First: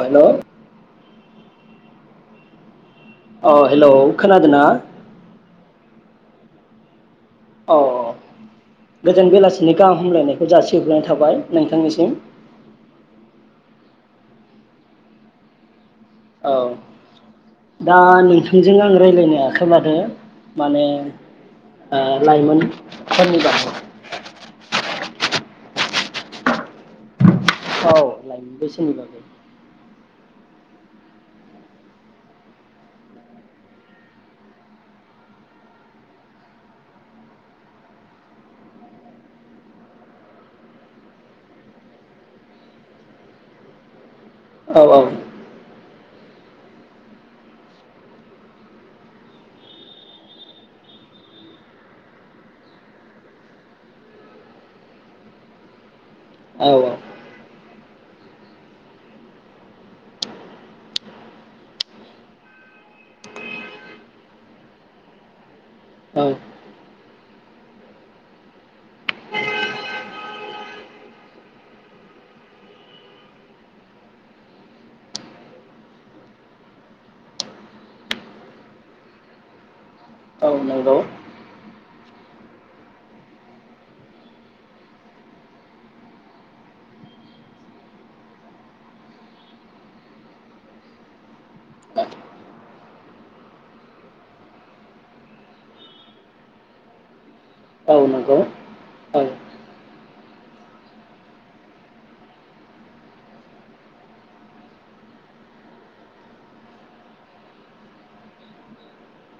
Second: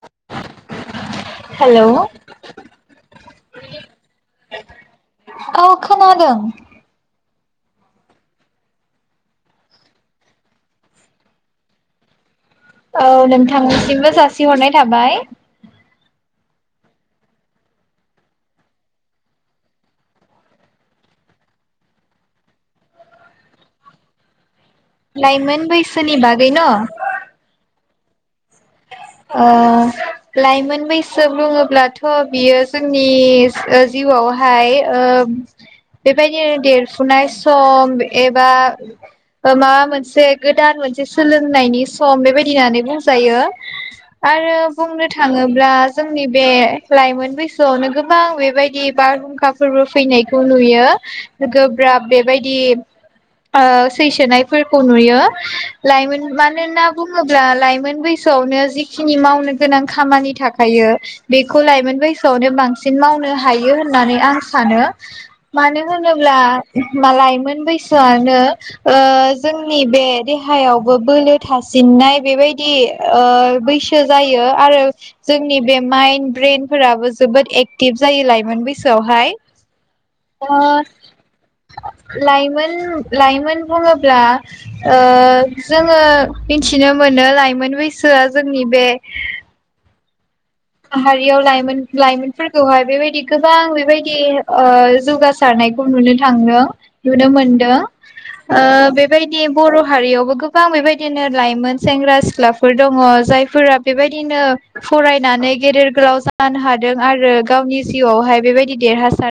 Hello hello औ hello खोनादोंना खोनादों अ गोजोन बेलासिनि गाहाम हामलायनायखौ जासिहरग्रोनाय थाबाय नोंथांनिसिम औ नोंथांसिमबो जासिहरनाय थाबाय औ दा नोंथांजों आं रायलायनो आखायाव लादों माने ओ लाइमोनफोरनि बारै लाइमोन बैसोनि बागै न' औ लायमोन बैसोनि बागै ओ लाइमोन बैसो बुङोब्लाथ' बियो जोंनि ओ जिउआवहाय ओ बेबायदिनो देरफुनाय सम एबा माबा मोनसे गोदान मोनसे सोलोंनायनि सम बेबायदि होननानै बुंजायो आरो औ औ बुंनो थाङोब्ला जोंनि बे लाइमोन बैसोआवनो गोबां बेबायदि बारहुंखा फोरबो फैनायखौ नुयो गोब्राब बेबायदि ओ सैसोनायफोरखौ नुयो लाइमोन मानोना औ बुङोब्ला लाइमोन गोसोआवनो जिखिनि मावनो गोनां खामानि थाखायो बेखौ लाइमोन बैसोआवनो बांसिन मावनो हायो होननानै आं सानो मानो औ होनोब्ला लाइमोन बैसोआनो ओ जोंनि बे देहायावबो बोलो थासिननाय बेबायदि ओ बैसो जायो आरो जोंनि बे माइन्द ब्रेनफोराबो जोबोद एक्टिभ जायो लाइमोन बैसोआवहाय औ ओ नंगौ लाइमोन लाइमोन बुङोब्ला ओ जोङो मिथिनो मोनो लाइमोन बै गोसोआ जोंनि बे माहारियाव लाइमोन लाइमोनफोरखौहाय बेबायदि गोबां बेबायदि ओ जौगासारनायखौ नुनो थांदों नुनो मोन दो औ नंगौ ओ औ बेबायदि बर' हारियावबो गोबां बेबायदिनो लाइमोन सेंग्रा सिख्लाफोर दङ जायफोरा बेबायदिनो फरायनानै गेदेर गोलाव जानो हादों आरो गावनि जिउआवहाय बेबायदि देरहासार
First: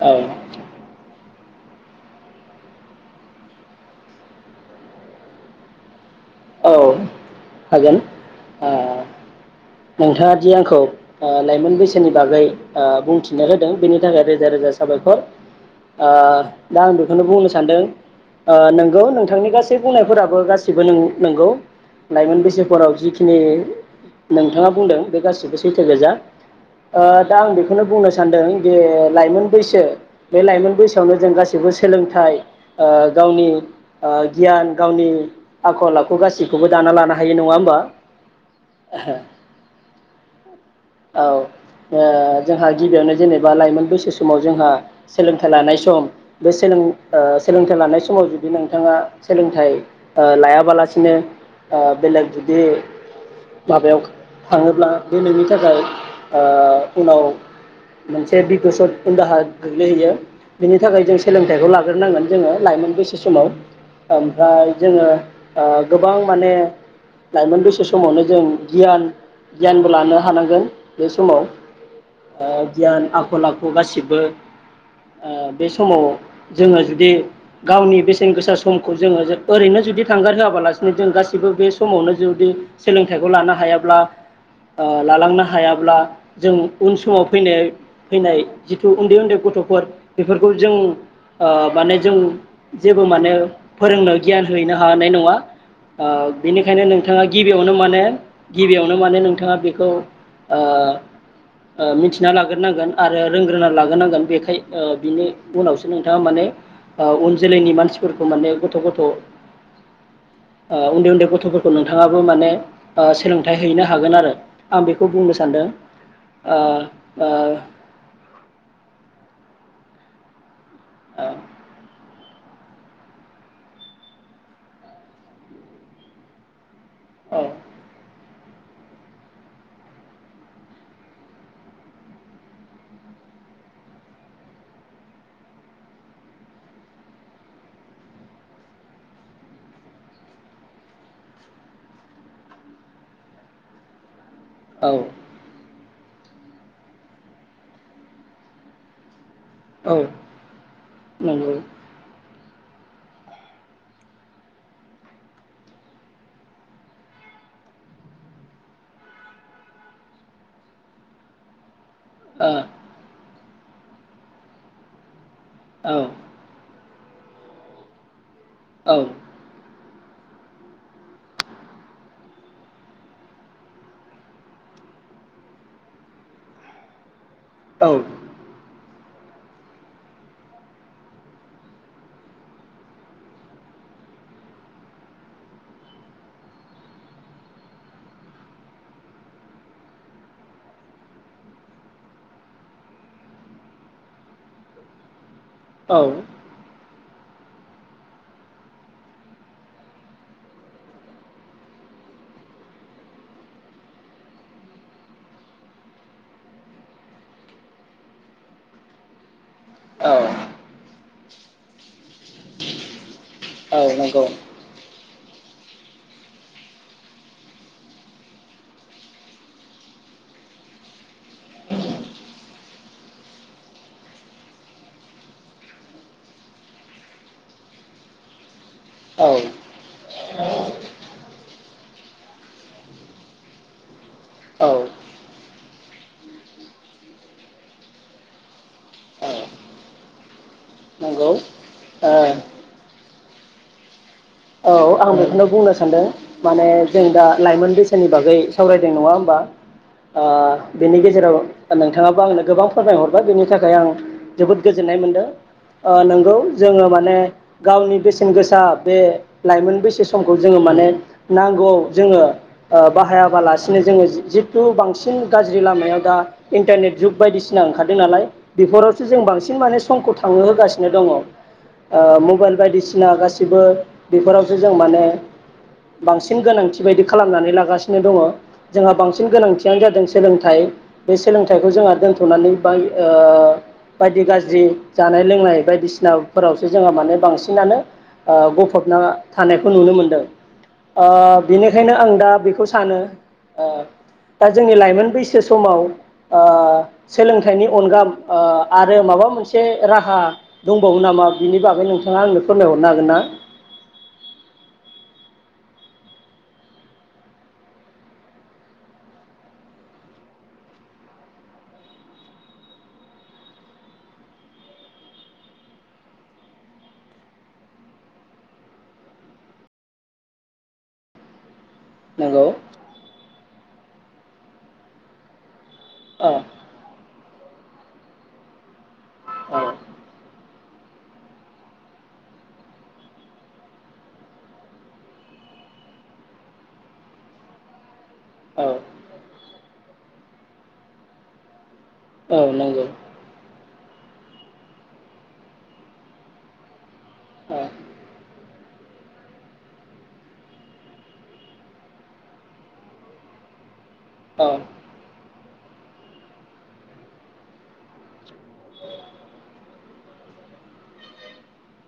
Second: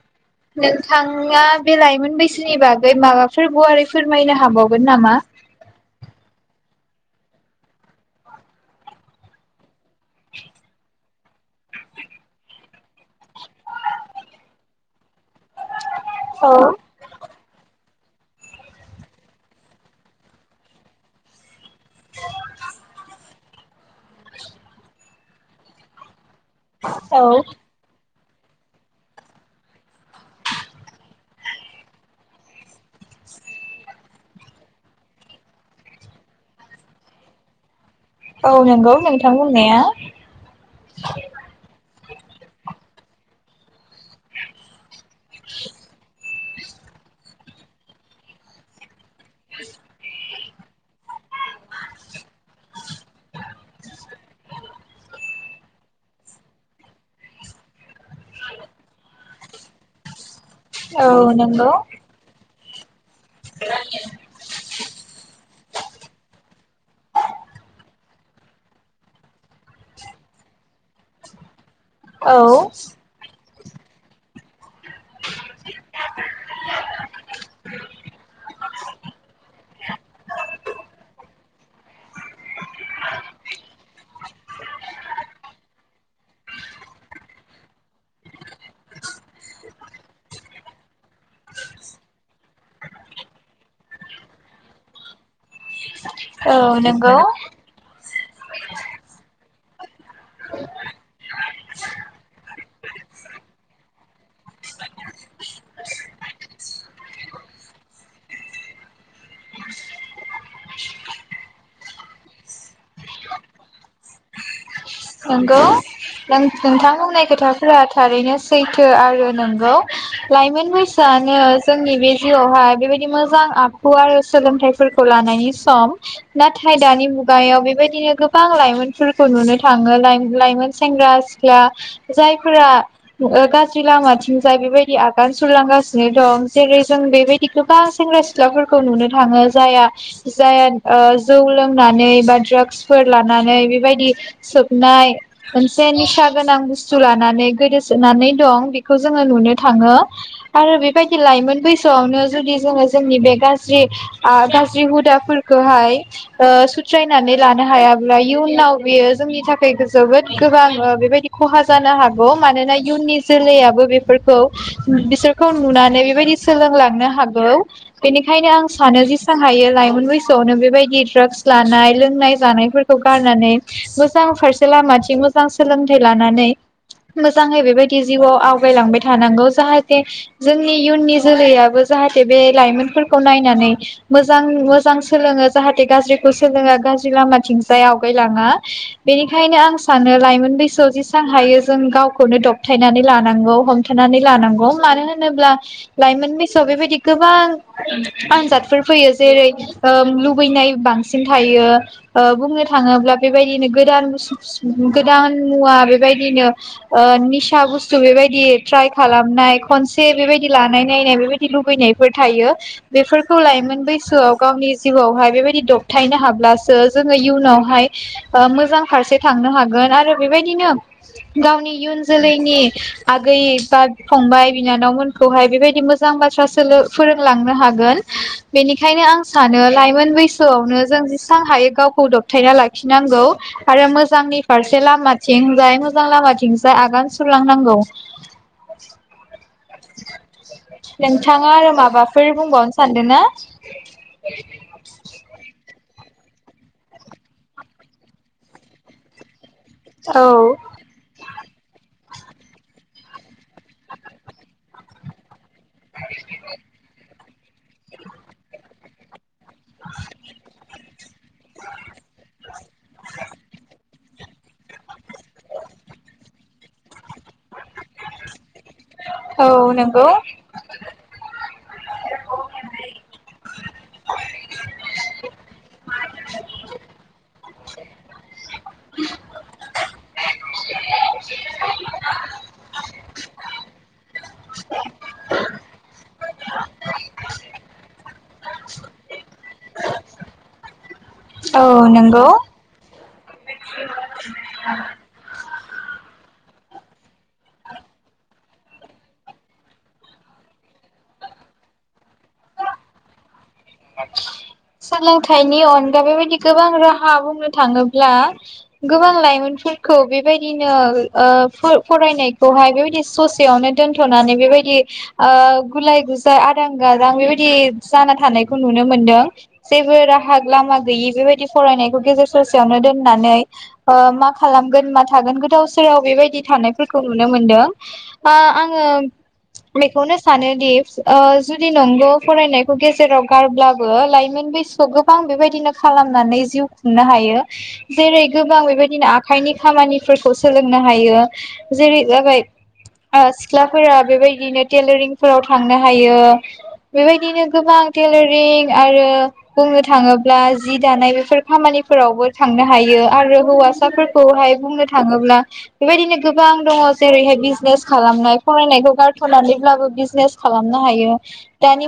औ नोंथाङा बे लाइमोन बैसोनि बागै माबाफोर गुवारै फोरमायनो हाबावगोन नामा औ हागोन ओ नोंथाङा दि आंखौ लाइमोन बैसोनि बागै ओ बुंथिनो होदों बेनि थाखाय रोजा रोजा साबायखर आ औ दं बेखनो बुंनो सा सानदों ओ नंगौ नोंथांनि गासै बुंनायफोराबो गासिबो नं नंगौ लाइमोन बैसोफोराव जिखि स्नि नोंथाङा बुंदों बे गासिबो सैथो गोजा ओ औ दा आं बेखौनो बुंनो सान सानदों जे लाइमोन बैसो बे लाइमोन बैसोआवनो जों गासैबो सोलोंथाइ ओ गावनि ओ गियान गावनि आखल आखु गासैखौबो दाना लानो हायो नङा होमबा औ नंगौ नोंथां बुंनाया औ ओ जोंहा गिबियावनो जेनेबा लाइमोन बैसो समाव जोंहा सोलोंथाइ लानाय सम बे सोलों ओ सोलोंथाइ लानाय समाव जुदि नोंथाङा सोलोंथाइ ओ लाया बालासिनो ओ बेलेग जुदि माबायाव थाङोब्ला बे नोंनि थाखाय ओ उनाव मोनसे बिबसत उन दाहा गोग्लैहैयो बिनि थाखाय औ जों सोलोंथाइखौ नंगौ लाग्रोनांगोन जोङो लाइमोन बैसो थि समाव ओमफ्राय जोङो ओ गोबां माने लाइमोन बैसो समावनो जों गियान गियानबो लानो हानांगोन बे समाव औ ओ गियान आखल आखु खौ गासिबो ओ बे समाव जोङो जुदि गावनि बेसेन गोसा समखौ जोङो ओरैनो जुदि थांगार होआबालासिनो जों गासिबो बे समावनो जुदि सोलोंथाइखौ लानो हा हायाब्ला ओ लालांनो हायाब्ला जों उन समाव फैनाय फैनाय जिथु उन्दै उन्दै गथ'फोर बेफोरखौ जों ओ माने जों जेबो माने फोरोंनो गियान हैनो हानाय नङा ओ बेनिखायनो नंगौ नोंथाङा गिबियावनो माने गिबियावनो मानो नों नोंथाङा बेखौ ओ ओ मिथिना लाग्रोनांगोन आरो रोंग्रोना लाग्रोनांगोन बेखाय बिनि उनावसो नोंथाङा माने ओ उन जोलैनि मानसिफोरखौ माने गथ' गथ' ओ उन्दै उन्दै गथ'फोरखौ नोंथाङाबो माने ओ सोलों थाय हैनो हागोन आरो नोंगौ सानदों नों नोंथां बुंनाय ओ खोथाफोरा थारैनो सैथो आरो नोंगौ लाइमोन बै सो आनो जोंनि बे जिउ आवहा बेबायदि मोजां आखु आरो सोलोंथाइफोरखौ लानायनि सम नाथ थाय दानि ओ मुगायाव बेबायदिनो गो बां लाइमोनफोरखौ नुनो थाङो लाइ लाइमोन सेंग्रा सिख्ला जायफोरा गाज्रि ओ लामाथिंजाय बेबायदि आगान सुरलांगासिनो दं जेरै जों बेबायदि गोबां सेंग्रा सिख्लाफोरखौ नुनो थाङो जाया जाया ओ जौ लोंनानै बा द्रागस फोर लानानै बेबायदि औ सोफनाय ओन जे निसा गोनां बुस्थु लानानै गोदोसोनानै दं बेखौ जोङो नुनो थाङो औ आरो बेबायदि नंगौ लाइमोन बैसोआवनो जुदि जोङो जोंनि बे गाज्रि आ गाज्रि हुदाफोरखौहाय सुथ्रायनानै लानो हायाब्ला इयुनाव बियो जोंनि थाखैय जोबोद गोबां बेबायदि खहा जानो हागौ ओ मानोना इयुननि जोलैयाबो बेफोरखौ बिसोर खौ औ नुनानै बेबायदि सोलोंलांनो हागौ बेनि खायनो आं सानो जेसां हायो लाइमोन बैसोआवनो बेबायदि ड्रागस लानाय लोंनाय जानायफोरखौ गारनानै दस मोजां फारसे लामाथिं मोजां सोलोंथाइ लानानै मोजाङै बेबायदि जिउआव आवगायलांबाय थानांगौ जाहाथे जोंनि इयुननि जोलैयाबो जाहाथे बे लाइमोनफोरखौ नायनानै मोजां मोजां सोलोङो जाहाथे गाज्रिखौ सोलोङा गाज्रि लामाथिंजाय आवगायलाङा बेनिखायनो आं सानो लाइमोन बैसोआव जेसां हायो जों गावखौनो दबथायनानै लानांगौ हमथानानै लानांगौ मानो होन नोब्ला लाइमोन बैसोआव बेबायदि गोबां आनजादफोर फैयो जेरै ओ लुबैनाय बांसिन थायो ओ बुंनो थाङोब्ला बेबायदिनो गोदान [unintelligible] गोदान मुवा बेबायदिनो निसा बुस्थु बेबायदि ट्राय खालामनाय खनसे औ बेबायदि लानाय नायनाय बेबायदि लुबैनायफोर थायो बेफोरखौ लाइमोन नंगौ बैसोआव गावनि जिउआवहाय बेबायदि दबथायनो हाब्लासो जोङो इयुनावहाय ओ मोजां फारसे थांनो हागोन आरो बेबायदिनो गावनि इयुन जोलैनि आगै बा फंबाय बिनानावमोनखौहाय बेबायदि मोजां बाथ्रा सोलो फोरोंलांनो हागोन बेनिखायनो आं औ सानो लाइमोन बैसोआवनो जों जेसेबां हायो गावखौ दबथायना लाखि नां गौ आरो मोजांनि फारसे लामाथिंजाय मोजां लामाथिंजाय आगान सुरलांनांगौ औ नंगौ नोंथाङा आरो माबा फोर ओ बुंबावनो सानदों ना औ आं बेखौनो बुंनो सानदों माने जों दा लाइमोन बैसोनि बागै सावरायदों नङा होमबा औ ओ बेनि गेजेराव नोंथाङाबो आंनो गोबां फोरमायहरबाय बेनि थाखाय आं जोबोद गोजोननाय मोनदों ओ नंगौ जोङो माने गावनि बेसेन गोसा बे लाइमोन बैसो समखौ जोङो माने नांगौआव जोङो ओ बाहायाबालासिनो जोङो जि जिथु बांसिन गाज्रि लामायाव दा इन्टारनेट जुग बायदिसिना ओंखारदों नालाय बेफोरावसो जों औ बांसिन माने नंगौ समखौ थांनो होगासिनो दङ ओ मबाइल बायदिसिना गासिबो बेफोरावसो जों माने बांसिन गोनांथि बायदि खालामनानै लागासिनो दङ जोंहा बांसिन गोनांथियानो जादों सोलोंथाइ बे सोलोंथाइखौ जोंहा दोनथ'नानै बाय ओ बायदि गाज्रि जानाय लोंनाय बायदिसिनाफोरावसो जोंहा माने बांसिनानो गफ फबना थानायखौ नुनो मोनदों ओ औ बिनिखायनो आं दा नंगौ बेखौ सानो ओ दा जोंनि लाइमोन बैसो समाव ओ सोलोंथाइनि अनगा ओ आरो माबा मोनसे राहा दंबावो नामा बिनि बागै नोंथाङा आंनो फोरमायहरनो हागोन ना सोलोंथाइनि अनगा बेबायदि गोबां राहा बुंनो थाङोब्ला गोबां लाइमोनफोरखौ बेबायदिनो ओ फोर फरायनायखौहाय बेबायदि ससेयावनो दोनथ'नानै बेबायदि ओ गुलाय गुजाय आदां गादां बेबायदि जाना थानाय खौ नुनो मोनदों जेबो राहा लामा गैयै बेबायदि फरायनायखौ गेजेर नंगौ ससेयावनो दोननानै ओ मा खालामगोन मा थागोन गोदाव सो बेयाव औ बेबायदि थानायफोरखौ खौ नुनो मोनदों ओ आङो औ बेखौनो सानो दि ओ जुदि नोंगौ फरायनायखौ गेजेराव गारब्लाबो लाइमोन बैसोआव गोबां बेबायदिनो खालामनानै जिउ खुंनो हायो जेरै औ गोबां बेबायदिनो आखाइनि खामानिफोरखौ सोलोंनो हायो जेरै औ जाबाय नंगौ ओ सिख्लाफोरा बेबायदिनो टेलारिंफोराव थांनो हायो बेबायदिनो औ गोबां टेलारिं आरो बुंनो थाङोब्ला जि दानाय बेफोर खामानिफोरावबो थांनो हायो आरो हौवासा औ फिसाफोरखौहाय बुंनो थाङोब्ला बेबायदिनो गोबां दङ जेरैहाय बिजनेस खालामनाय फरायनायखौ गारथ'नानैब्लाबो बिजनेस खालामनो हायो दानि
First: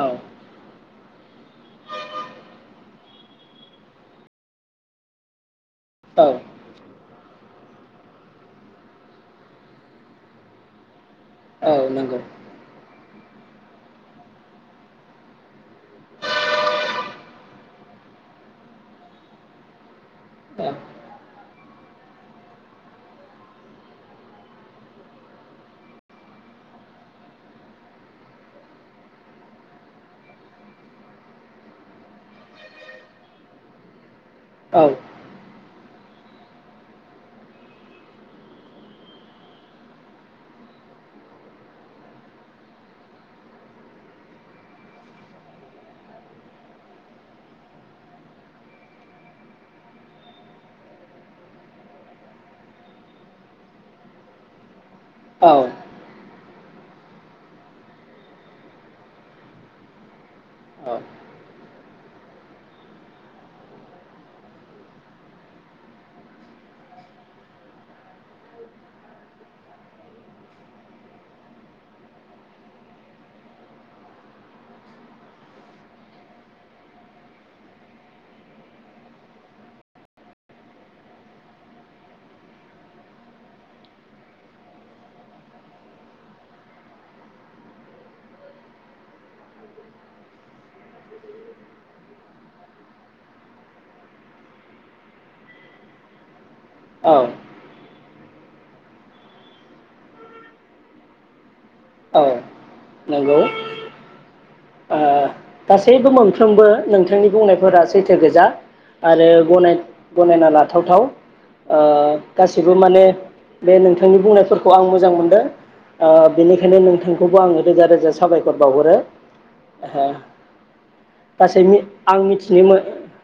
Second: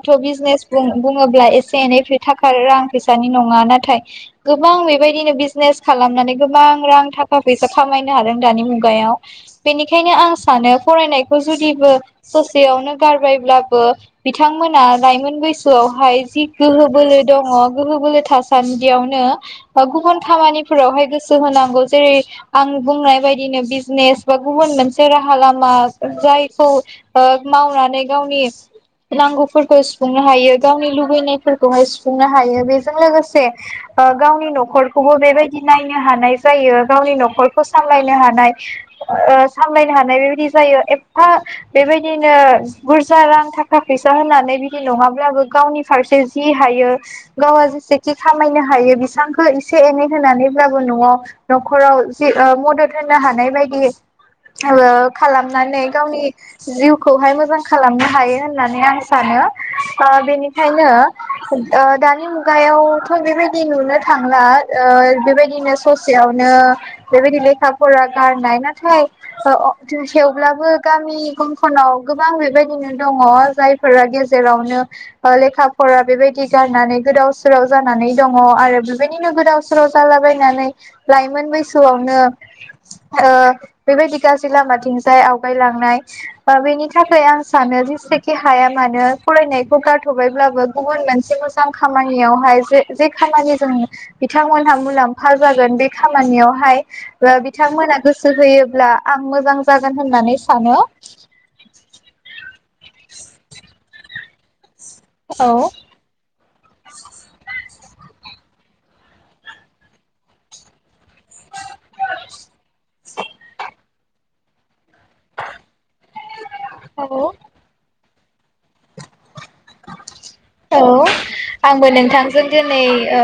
औ बिज बिजनेस बुं बुङोब्ला एसे एनै खोथा थाखा रां फैसानि नङा नाथाय गोबां बेबायदिनो बिज बिजनेस औ खालामनानै गोबां रां थाख थाखा फैसा खामायनो हादों दानि मुगायाव बेनिखायनो आं सानो फरायनायखौ औ जुदिबो नंगौ ससेयावनो गारबायब्लाबो बिथांमोना लाइमोन बैसोआवहाय जि गोहो बोलो दङ गोहो बोलो थासान्दियावनो बा गुबुन औ खामानिफोरावहाय गोसो होनांगौ जेरै आं बुंनाय बायदिनो बिजनेस बा गुबुन मोनसे राहा लामा जायखौ ओ मावनानै गावनि नांगौफोरखौ सुफुं सुफुंनो हायो गावनि लुबैनायफोरखौहाय सुफुंनो हायो बेजों लोगोसे ओ गावनि औ न'खरखौबो बेबायदि बि नायनो हानाय जायो गावनि न'खरखौ सामलायनो हानाय ओ सामलायनो हानाय बेबायदि जायो एफा बेबायदिनो बुरजा रां थाखा फैसा होननानै बि नङाब्लाबो गावनि फारसे जि हायो गावआ जेसेखि खामायनो हायो बिसबांखो एसे एनै होनानैब्लाबो न'आव न'खराव जि ओ मदद होनो हानाय बायदि ओ खालामनानै गावनि जिउखौहाय मोजां खालामनो हायो होननानै आं सानो ओ बेनिखायनो दानि मुगायावथ' बेबायदि थ नुनो थांला बेबायदिनो ससेयावनो बेबायदि लेखा फरा गारनाय नाथाय अ अ थेवब्लाबो गामि गंफोर नाव गोबां बेबायदिनो दङ जायफोरा गेजे जेरावनो लेखा फरा बेबायदि गारनानै गोदाव सोराव जानानै दङ आरो बेबायदिनो गोदाव सोराव जालाबायनानै लाइमोन बैसोआवनो ओ बेबायदि गाज्रि लामाथिंजाय आवगायलांनाय बेनि थाखाय आं सानो जेसेखि हाया मानो फरायनायखौ गारथ'बायब्लाबो गुबुन मोनसे मोजां खामानियावहाय जे जे खामानिजों बिथांमोनहा मुलाम्फा जागोन बे खामानियाव हाय औ बिथांमोना गोसो होयोब्ला आं मोजां जागोन होननानै सानो औ नंगौ ओ औ गासैबो मोन साफ्रोमबो नोंथांनि बुंनायफोरा सैथो गोजा आरो गनाय गनायना लाथाव थाव गासिबो माने बे नोंथांनि बुंनायफोरखौ आं मोज मोजां मोनदों ओ बेनिखायनो नोंथांखौबो आङो रोजा रोजा साबायखर बावहरो हा औ आंबो नोंथांजों मिथिनो मो दिनै ओ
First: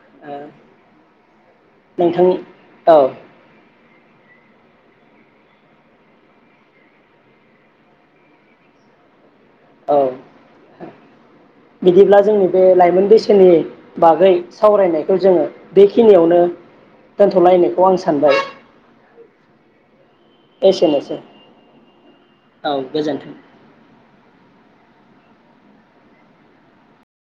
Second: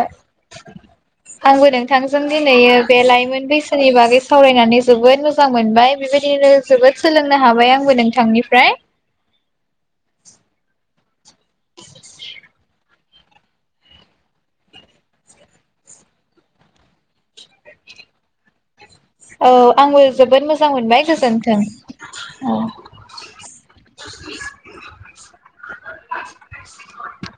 आंबो नोंथांजों नोंथां दिनैयै औ बे लाइमोन बैसो नि बागै सावरायनानै जोबोद मोजां मोनबाय बेबायदिनो जोबोद सोलोंनो हाबाय आंबो नोंथांनिफ्राय औ बिदिब्ला जोंनि बे लाइमोन बैसोनि बागै सावरायनायखौ जोङो बेखिनियावनो दोनथ'लायनायखौ आं सानबाय औ आंबो जोबोद मोजां मोनबाय एसेनोसै। गोजोनथों औ [inaudible]